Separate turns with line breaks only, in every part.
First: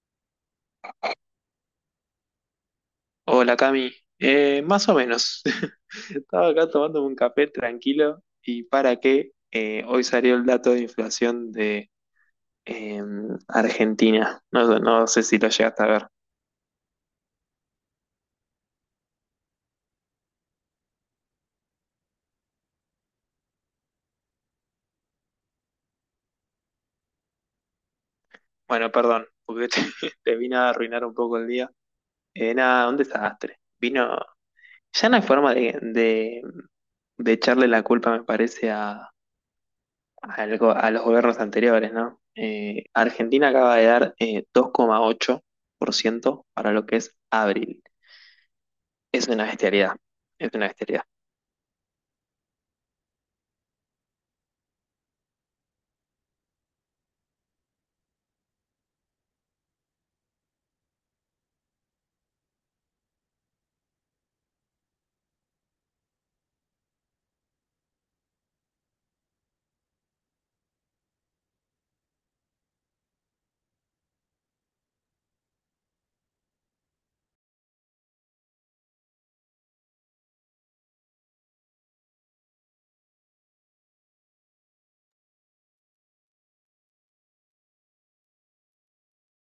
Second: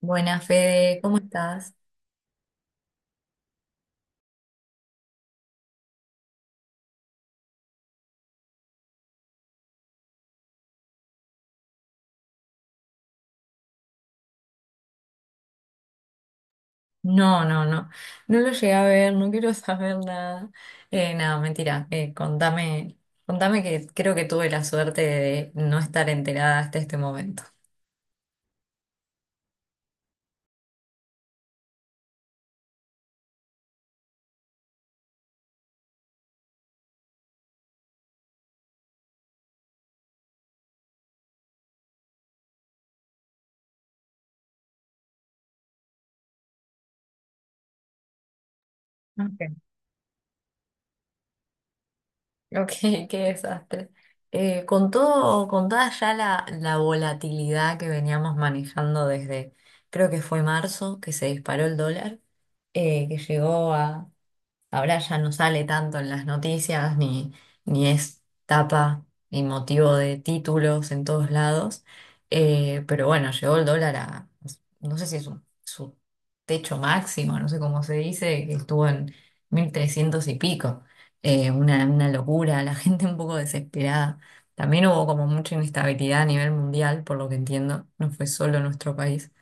Buenas, Fede, ¿cómo estás?
Hola, Cami. Más o menos. Estaba acá tomándome un café tranquilo y para qué, hoy salió el dato de inflación de eh, Argentina. No, no sé si lo llegaste a ver.
No, no, no, no, lo llegué a ver, no quiero saber nada. Nada, mentira, contame, contame que creo que tuve la suerte de no estar enterada hasta este momento.
Bueno, perdón, porque te, te vine a arruinar un poco el día. Nada, un desastre. Vino, ya no hay forma de echarle la culpa, me parece, a los gobiernos anteriores, ¿no? Argentina acaba de dar 2,8% para lo que es abril. Es una
Ok.
bestialidad, es una bestialidad.
Ok, qué desastre. Con todo, con toda ya la volatilidad que veníamos manejando desde, creo que fue marzo, que se disparó el dólar, que llegó a... Ahora ya no sale tanto en las noticias, ni es tapa, ni motivo de títulos en todos lados. Pero bueno, llegó el dólar a, no sé si es su techo máximo, no sé cómo se dice, que estuvo en 1300 y pico. Una locura, la gente un poco desesperada. También hubo como mucha inestabilidad a nivel mundial, por lo que entiendo, no fue solo nuestro país.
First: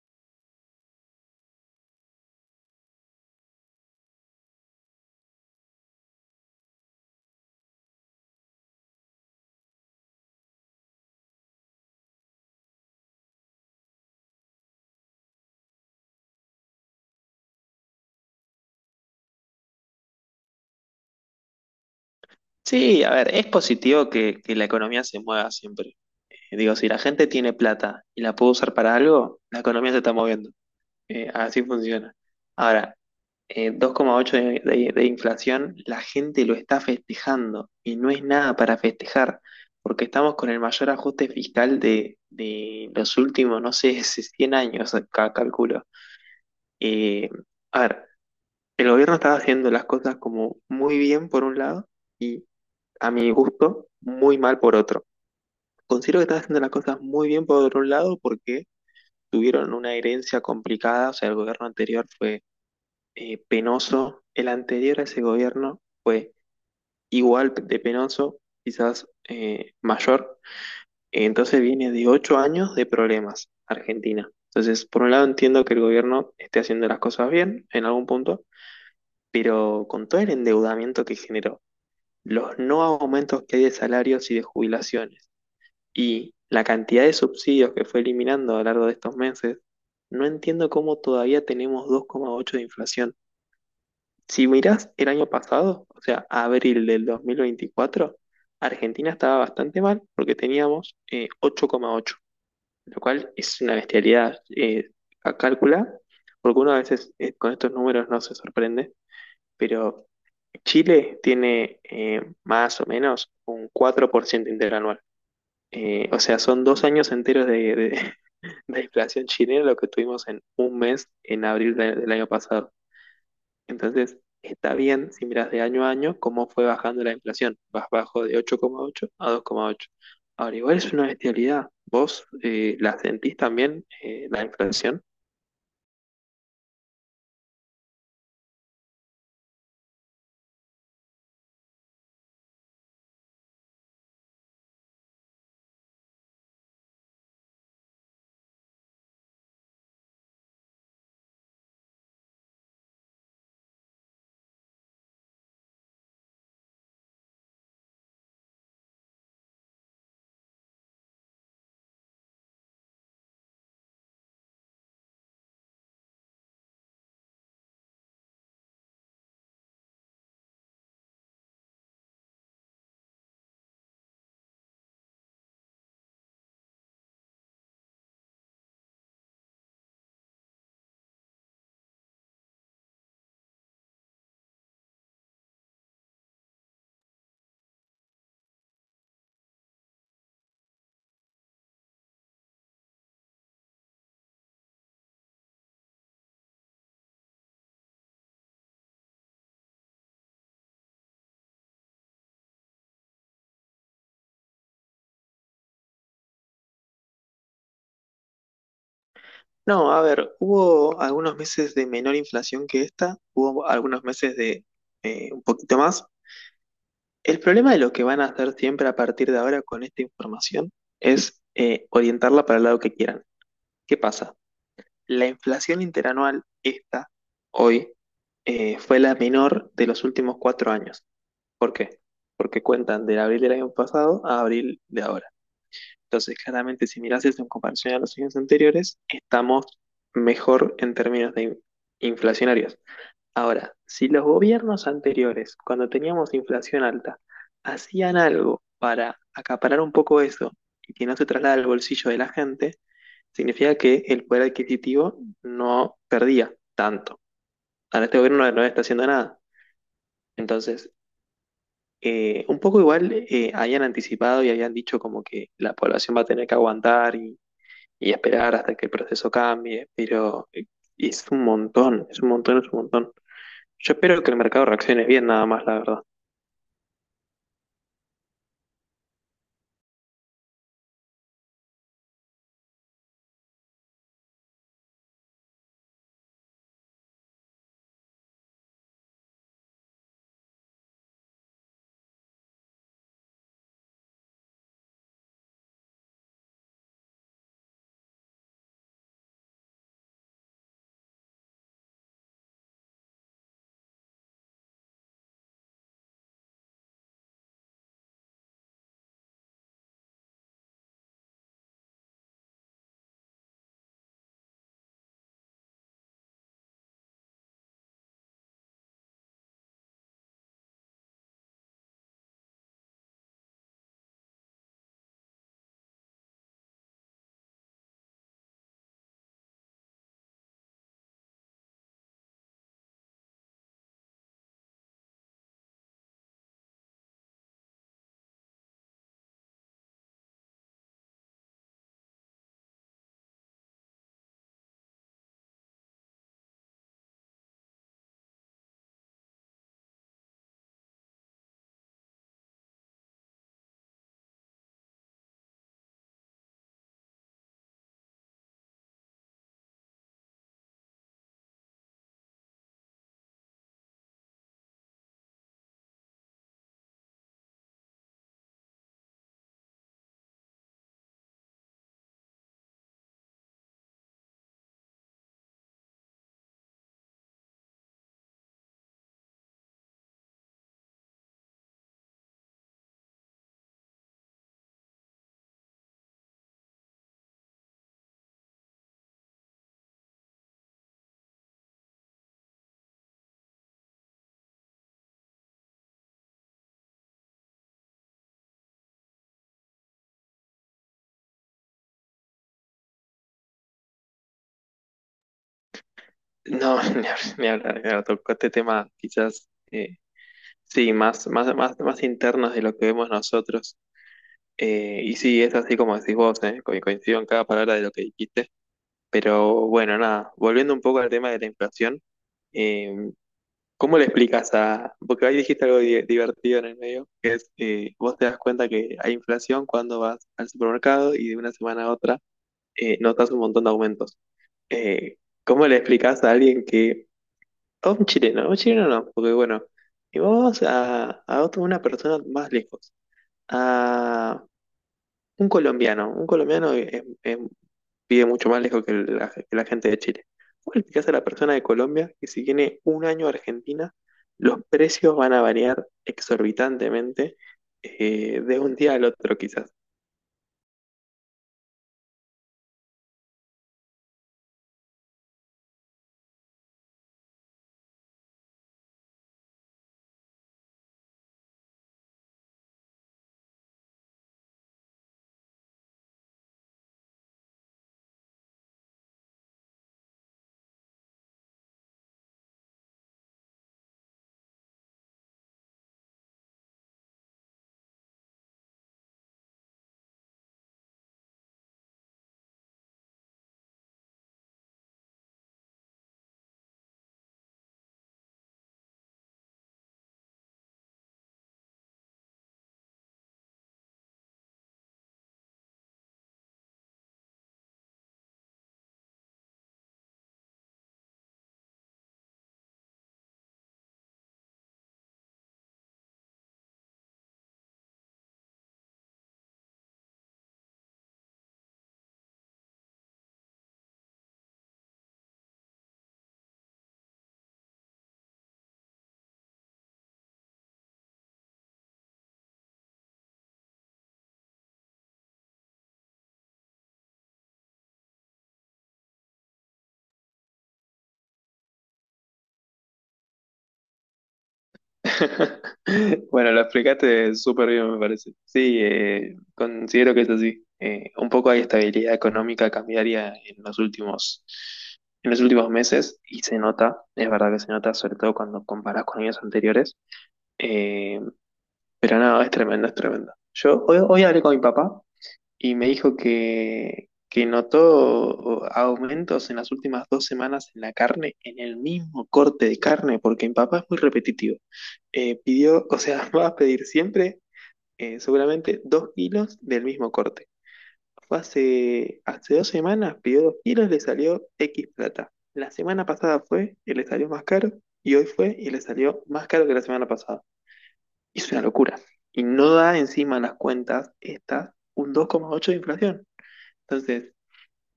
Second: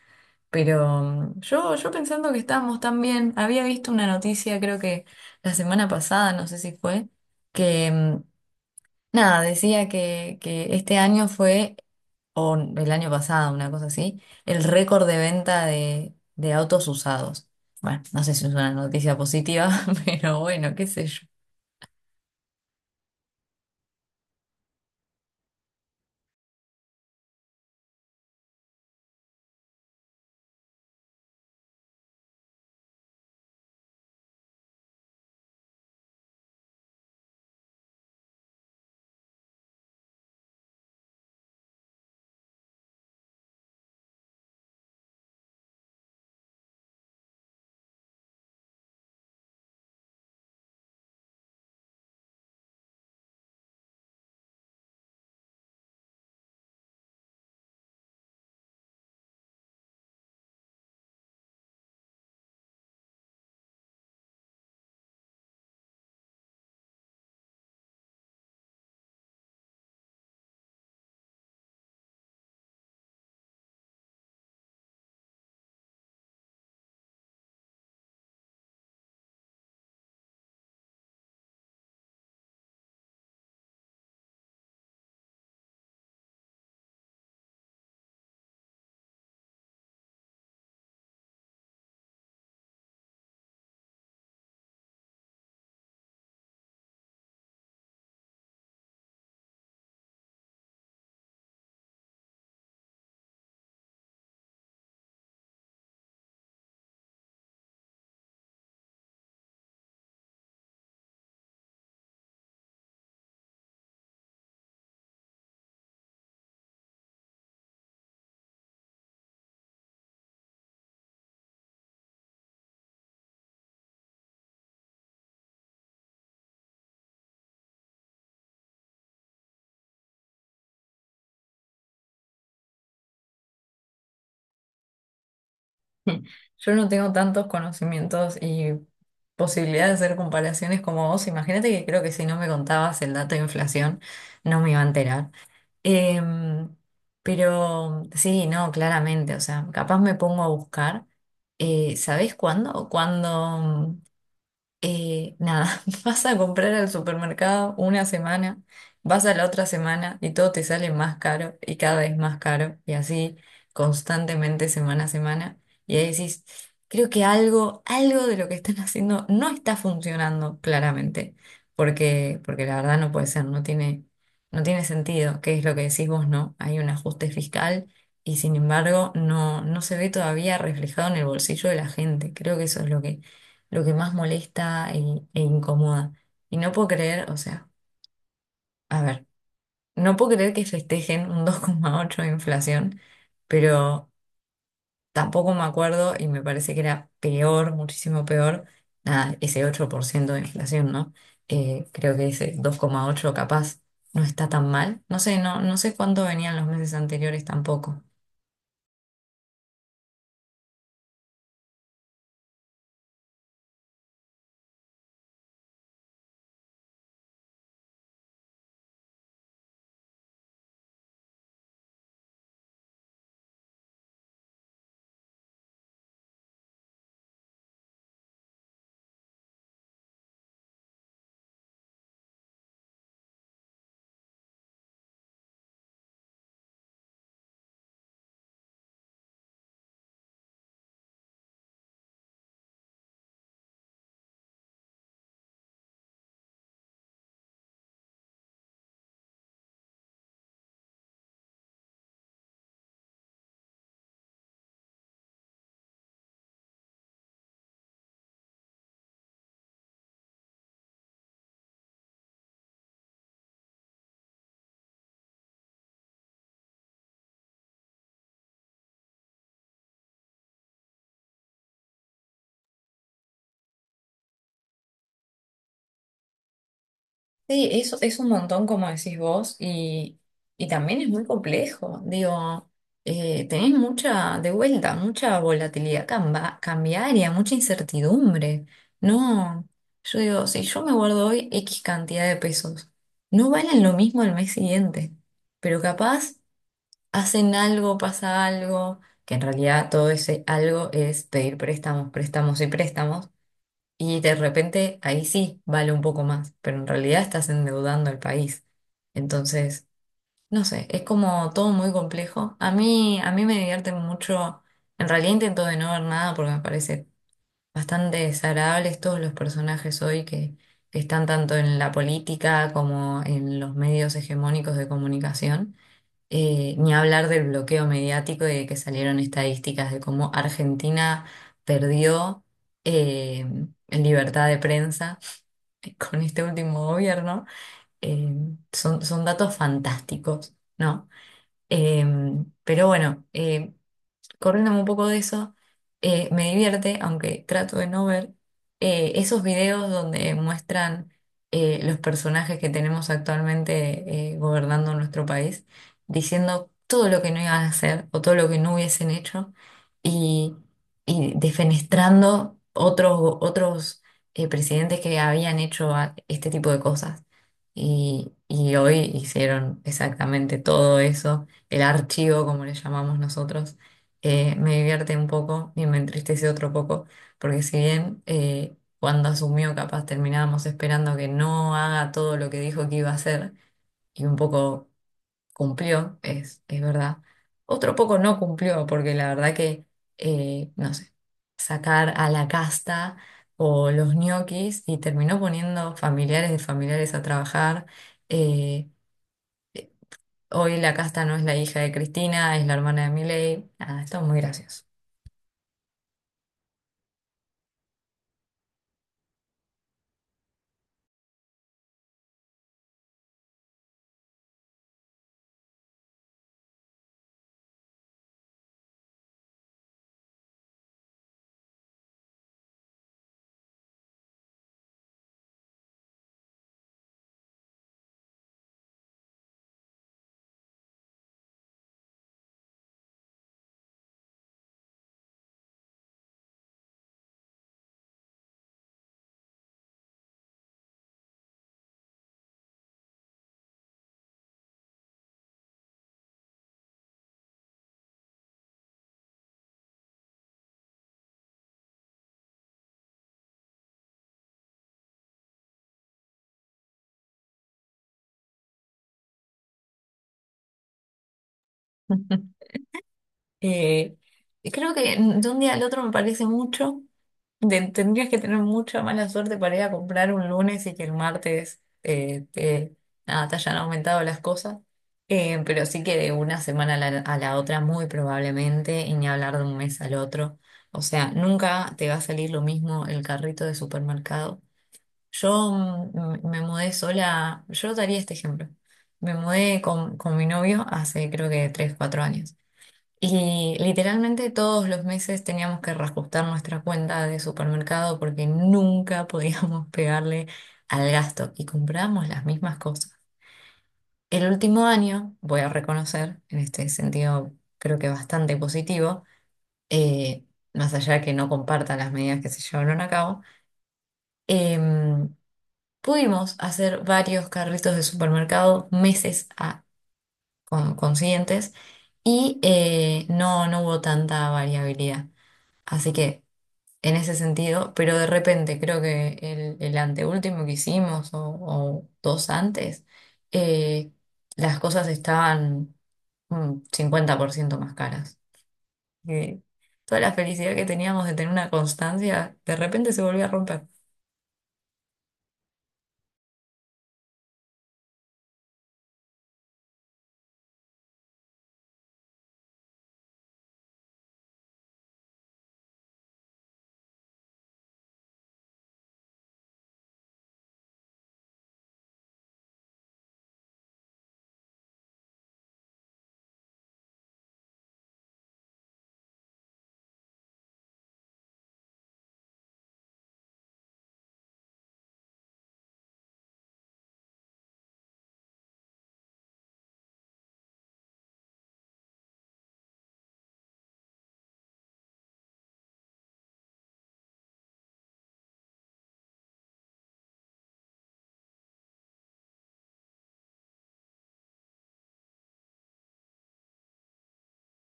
Pero yo pensando que estábamos tan bien, había visto una noticia, creo que la semana pasada, no sé si fue, que nada, decía que este año fue, o el año pasado, una cosa así, el récord de venta de autos usados. Bueno, no sé si es una noticia positiva, pero bueno, qué sé yo.
Sí, a ver, es positivo que la economía se mueva siempre. Digo, si la gente tiene plata y la puede usar para algo, la economía se está moviendo. Así funciona. Ahora, 2,8 de inflación, la gente lo está festejando y no es nada para festejar, porque estamos con el mayor ajuste fiscal de los últimos, no sé, 100 años, acá calculo. Eh, a ver, el gobierno estaba haciendo las cosas como muy bien por un lado y a mi gusto muy mal por otro. Considero que están haciendo las cosas muy bien por un lado porque tuvieron una herencia complicada, o sea, el gobierno anterior fue penoso, el anterior a ese gobierno fue igual de penoso, quizás mayor, entonces viene de 8 años de problemas Argentina. Entonces, por un lado entiendo que el gobierno esté haciendo las cosas bien en algún punto, pero con todo el endeudamiento que generó, los no aumentos que hay de salarios y de jubilaciones y la cantidad de subsidios que fue eliminando a lo largo de estos meses, no entiendo cómo todavía tenemos 2,8 de inflación. Si mirás el año pasado, o sea, abril del 2024, Argentina estaba bastante mal porque teníamos 8,8, lo cual es una bestialidad a calcular porque uno a veces con estos números no se sorprende, pero Chile tiene más o menos un 4% interanual. O sea, son 2 años enteros de de inflación chilena lo que tuvimos en un mes en abril del año pasado. Entonces, está bien si miras de año a año cómo fue bajando la inflación. Vas bajo de 8,8 a 2,8. Ahora, igual es una bestialidad. ¿Vos la sentís también, la inflación?
Yo no tengo tantos conocimientos y posibilidad de hacer comparaciones como vos. Imagínate que creo que si no me contabas el dato de inflación, no me iba a enterar. Em, pero sí, no, claramente, o sea, capaz me pongo a buscar. ¿Sabés cuándo? Cuando, nada, vas a comprar al supermercado una semana, vas a la otra semana y todo te sale más caro y cada vez más caro y así constantemente semana a semana. Y ahí decís, creo que algo, algo de lo que están haciendo no está funcionando claramente, porque la verdad no puede ser, no tiene sentido, que es lo que decís vos, ¿no? Hay un ajuste fiscal. Y sin embargo, no se ve todavía reflejado en el bolsillo de la gente. Creo que eso es lo que más molesta e incomoda. Y no puedo creer, o sea, a ver, no puedo creer que festejen un 2,8 de inflación, pero tampoco me acuerdo y me parece que era peor, muchísimo peor, nada, ese 8% de inflación, ¿no? Creo que ese 2,8 capaz no está tan mal. No sé, no sé cuánto venían los meses anteriores tampoco.
No, a ver, hubo algunos meses de menor inflación que esta, hubo algunos meses de un poquito más. El problema de lo que van a hacer siempre a partir de ahora con esta información es orientarla para el lado que quieran. ¿Qué pasa? La inflación interanual, esta, hoy, fue la menor de los últimos 4 años. ¿Por qué? Porque cuentan del abril del año pasado a abril de ahora. Entonces, claramente, si miras eso en comparación a los años anteriores, estamos mejor en términos de inflacionarios. Ahora, si los gobiernos anteriores, cuando teníamos inflación alta, hacían algo para acaparar un poco eso y que no se traslada al bolsillo de la gente, significa que el poder adquisitivo no perdía tanto. Ahora este gobierno no, no está haciendo nada. Entonces, un poco igual habían anticipado y habían dicho como que la población va a tener que aguantar y esperar hasta que el proceso cambie, pero es un montón, es un montón, es un montón. Yo espero que el mercado reaccione bien nada más, la verdad.
Sí, eso es un montón, como decís vos, y también es muy complejo. Digo, tenés mucha, de vuelta, mucha volatilidad cambiaria, mucha incertidumbre. No, yo digo, si yo me guardo hoy X cantidad de pesos, no valen lo mismo al mes siguiente, pero capaz hacen algo, pasa algo, que en realidad todo ese algo es pedir préstamos, préstamos y préstamos. Y de repente ahí sí vale un poco más, pero en realidad estás endeudando al país. Entonces, no sé, es como todo muy complejo. A mí me divierte mucho. En realidad intento de no ver nada porque me parece bastante desagradables todos los personajes hoy que están tanto en la política como en los medios hegemónicos de comunicación. Ni hablar del bloqueo mediático y de que salieron estadísticas de cómo Argentina perdió eh, en libertad de prensa con este último gobierno. Eh, son, son datos fantásticos, ¿no? Eh, pero bueno, corriéndome un poco de eso, me divierte, aunque trato de no ver, esos videos donde muestran los personajes que tenemos actualmente gobernando nuestro país, diciendo todo lo que no iban a hacer o todo lo que no hubiesen hecho y, y defenestrando otros, otros presidentes que habían hecho este tipo de cosas. Y hoy hicieron exactamente todo eso, el archivo, como le llamamos nosotros me divierte un poco y me entristece otro poco, porque si bien cuando asumió capaz terminábamos esperando que no haga todo lo que dijo que iba a hacer y un poco cumplió, es verdad, otro poco no cumplió, porque la verdad que, no sé, sacar a la casta o los ñoquis y terminó poniendo familiares de familiares a trabajar. eh, Hoy la casta no es la hija de Cristina, es la hermana de Milei. Ah, esto es muy gracioso.
No, ni hab- ni hablar, claro, tocó este tema quizás, sí, más, más, más, más internos de lo que vemos nosotros. Y sí, es así como decís vos, coincido en cada palabra de lo que dijiste. Pero bueno, nada, volviendo un poco al tema de la inflación, eh, ¿cómo le explicas a...? Porque ahí dijiste algo divertido en el medio, que es, vos te das cuenta que hay inflación cuando vas al supermercado y de una semana a otra notas un montón de aumentos. Eh, ¿Cómo le explicas a alguien que o un chileno no, porque bueno, y vamos a una persona más lejos, a un colombiano vive mucho más lejos que la gente de Chile. ¿Cómo le explicás a la persona de Colombia que si tiene un año a Argentina, los precios van a variar exorbitantemente de un día al otro quizás?
Eh, y creo que de un día al otro me parece mucho. Tendrías que tener mucha mala suerte para ir a comprar un lunes y que el martes nada, te hayan aumentado las cosas. Pero sí que de una semana a a la otra, muy probablemente, y ni hablar de un mes al otro. O sea, nunca te va a salir lo mismo el carrito de supermercado. Yo me mudé sola, yo daría este ejemplo. Me mudé con mi novio hace creo que 3 4 años. Y literalmente todos los meses teníamos que reajustar nuestra cuenta de supermercado porque nunca podíamos pegarle al gasto y comprábamos las mismas cosas. El último año, voy a reconocer, en este sentido creo que bastante positivo, eh, más allá de que no compartan las medidas que se llevaron a cabo, em, pudimos hacer varios carritos de supermercado consiguientes y no hubo tanta variabilidad. Así que... en ese sentido, pero de repente creo que el anteúltimo que hicimos o dos antes, eh, las cosas estaban un 50% más caras. Y toda la felicidad que teníamos de tener una constancia, de repente se volvió a romper.
Bueno, lo explicaste súper bien, me parece. Sí, considero que es así. Un poco hay estabilidad económica cambiaria en los últimos meses y se nota, es verdad que se nota, sobre todo cuando comparás con años anteriores. Eh, pero no, es tremendo, es tremendo. Yo hoy hablé con mi papá y me dijo que notó aumentos en las últimas 2 semanas en la carne, en el mismo corte de carne, porque mi papá es muy repetitivo. Pidió, o sea, va a pedir siempre seguramente 2 kilos del mismo corte. Fue hace 2 semanas, pidió 2 kilos, le salió X plata. La semana pasada fue y le salió más caro, y hoy fue y le salió más caro que la semana pasada. Es una locura. Y no da encima en las cuentas estas un 2,8 de inflación. Entonces,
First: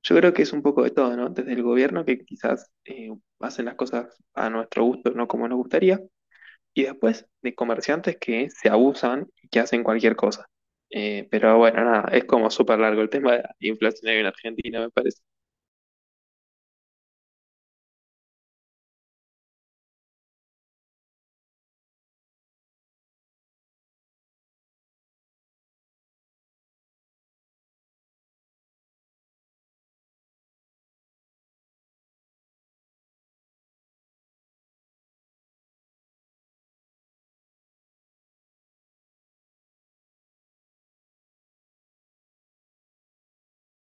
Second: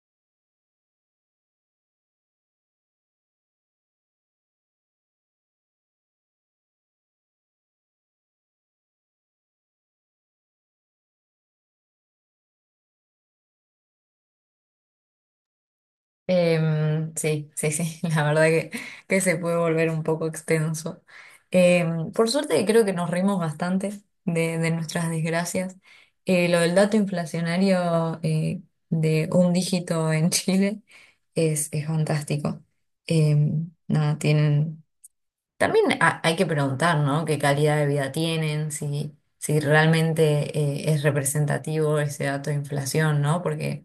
yo creo que es un poco de todo, ¿no? Desde el gobierno que quizás hacen las cosas a nuestro gusto, no como nos gustaría, y después de comerciantes que se abusan y que hacen cualquier cosa. Pero bueno, nada, es como súper largo el tema de la inflación en Argentina, me parece.
Sí, sí, sí, la verdad que se puede volver un poco extenso. Em, por suerte creo que nos reímos bastante de nuestras desgracias. Lo del dato inflacionario de un dígito en Chile es fantástico. Em, nada, tienen... También hay que preguntar, ¿no? ¿Qué calidad de vida tienen? Si, si realmente es representativo ese dato de inflación, ¿no? Porque...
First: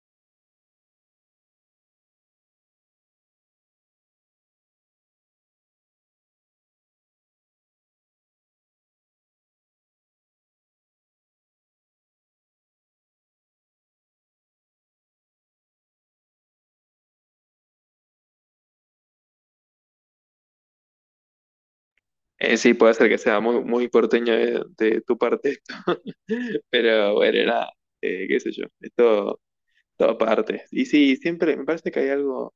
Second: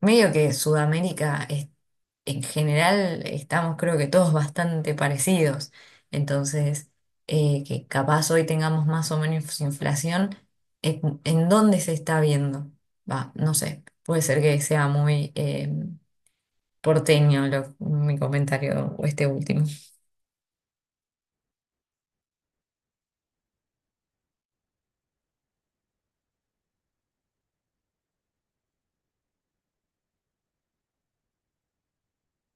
Medio que Sudamérica es... en general estamos creo que todos bastante parecidos. Entonces, que capaz hoy tengamos más o menos inflación, en dónde se está viendo? Va, no sé, puede ser que sea muy porteño mi comentario o este último.
Sí, puede ser que sea muy, muy porteño de tu parte esto, pero bueno, nada, qué sé yo, es todo, todo parte. Y sí, siempre me parece que hay algo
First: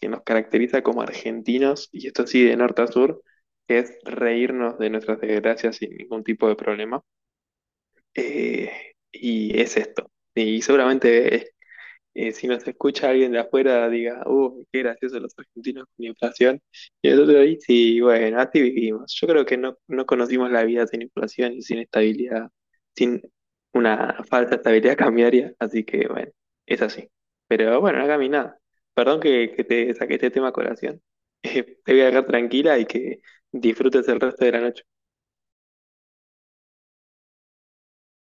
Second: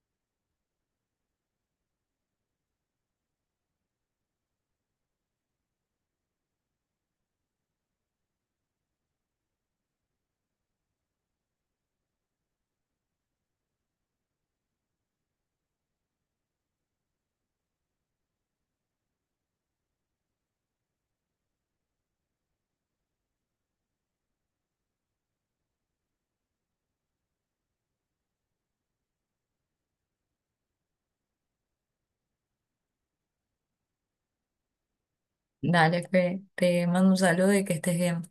que nos caracteriza como argentinos, y esto sí de norte a sur, que es reírnos de nuestras desgracias sin ningún tipo de problema. Eh, y es esto. Y seguramente es si nos escucha alguien de afuera, diga, qué gracioso los argentinos con inflación. Y nosotros ahí, sí, bueno, así vivimos. Yo creo que no, no conocimos la vida sin inflación y sin estabilidad, sin una falsa estabilidad cambiaria. Así que, bueno, es así. Pero bueno, no mi nada. Perdón que te saqué este tema a colación. Te voy a dejar tranquila y que disfrutes el resto de la noche.
Dale, Fe, te mando un saludo y que estés bien.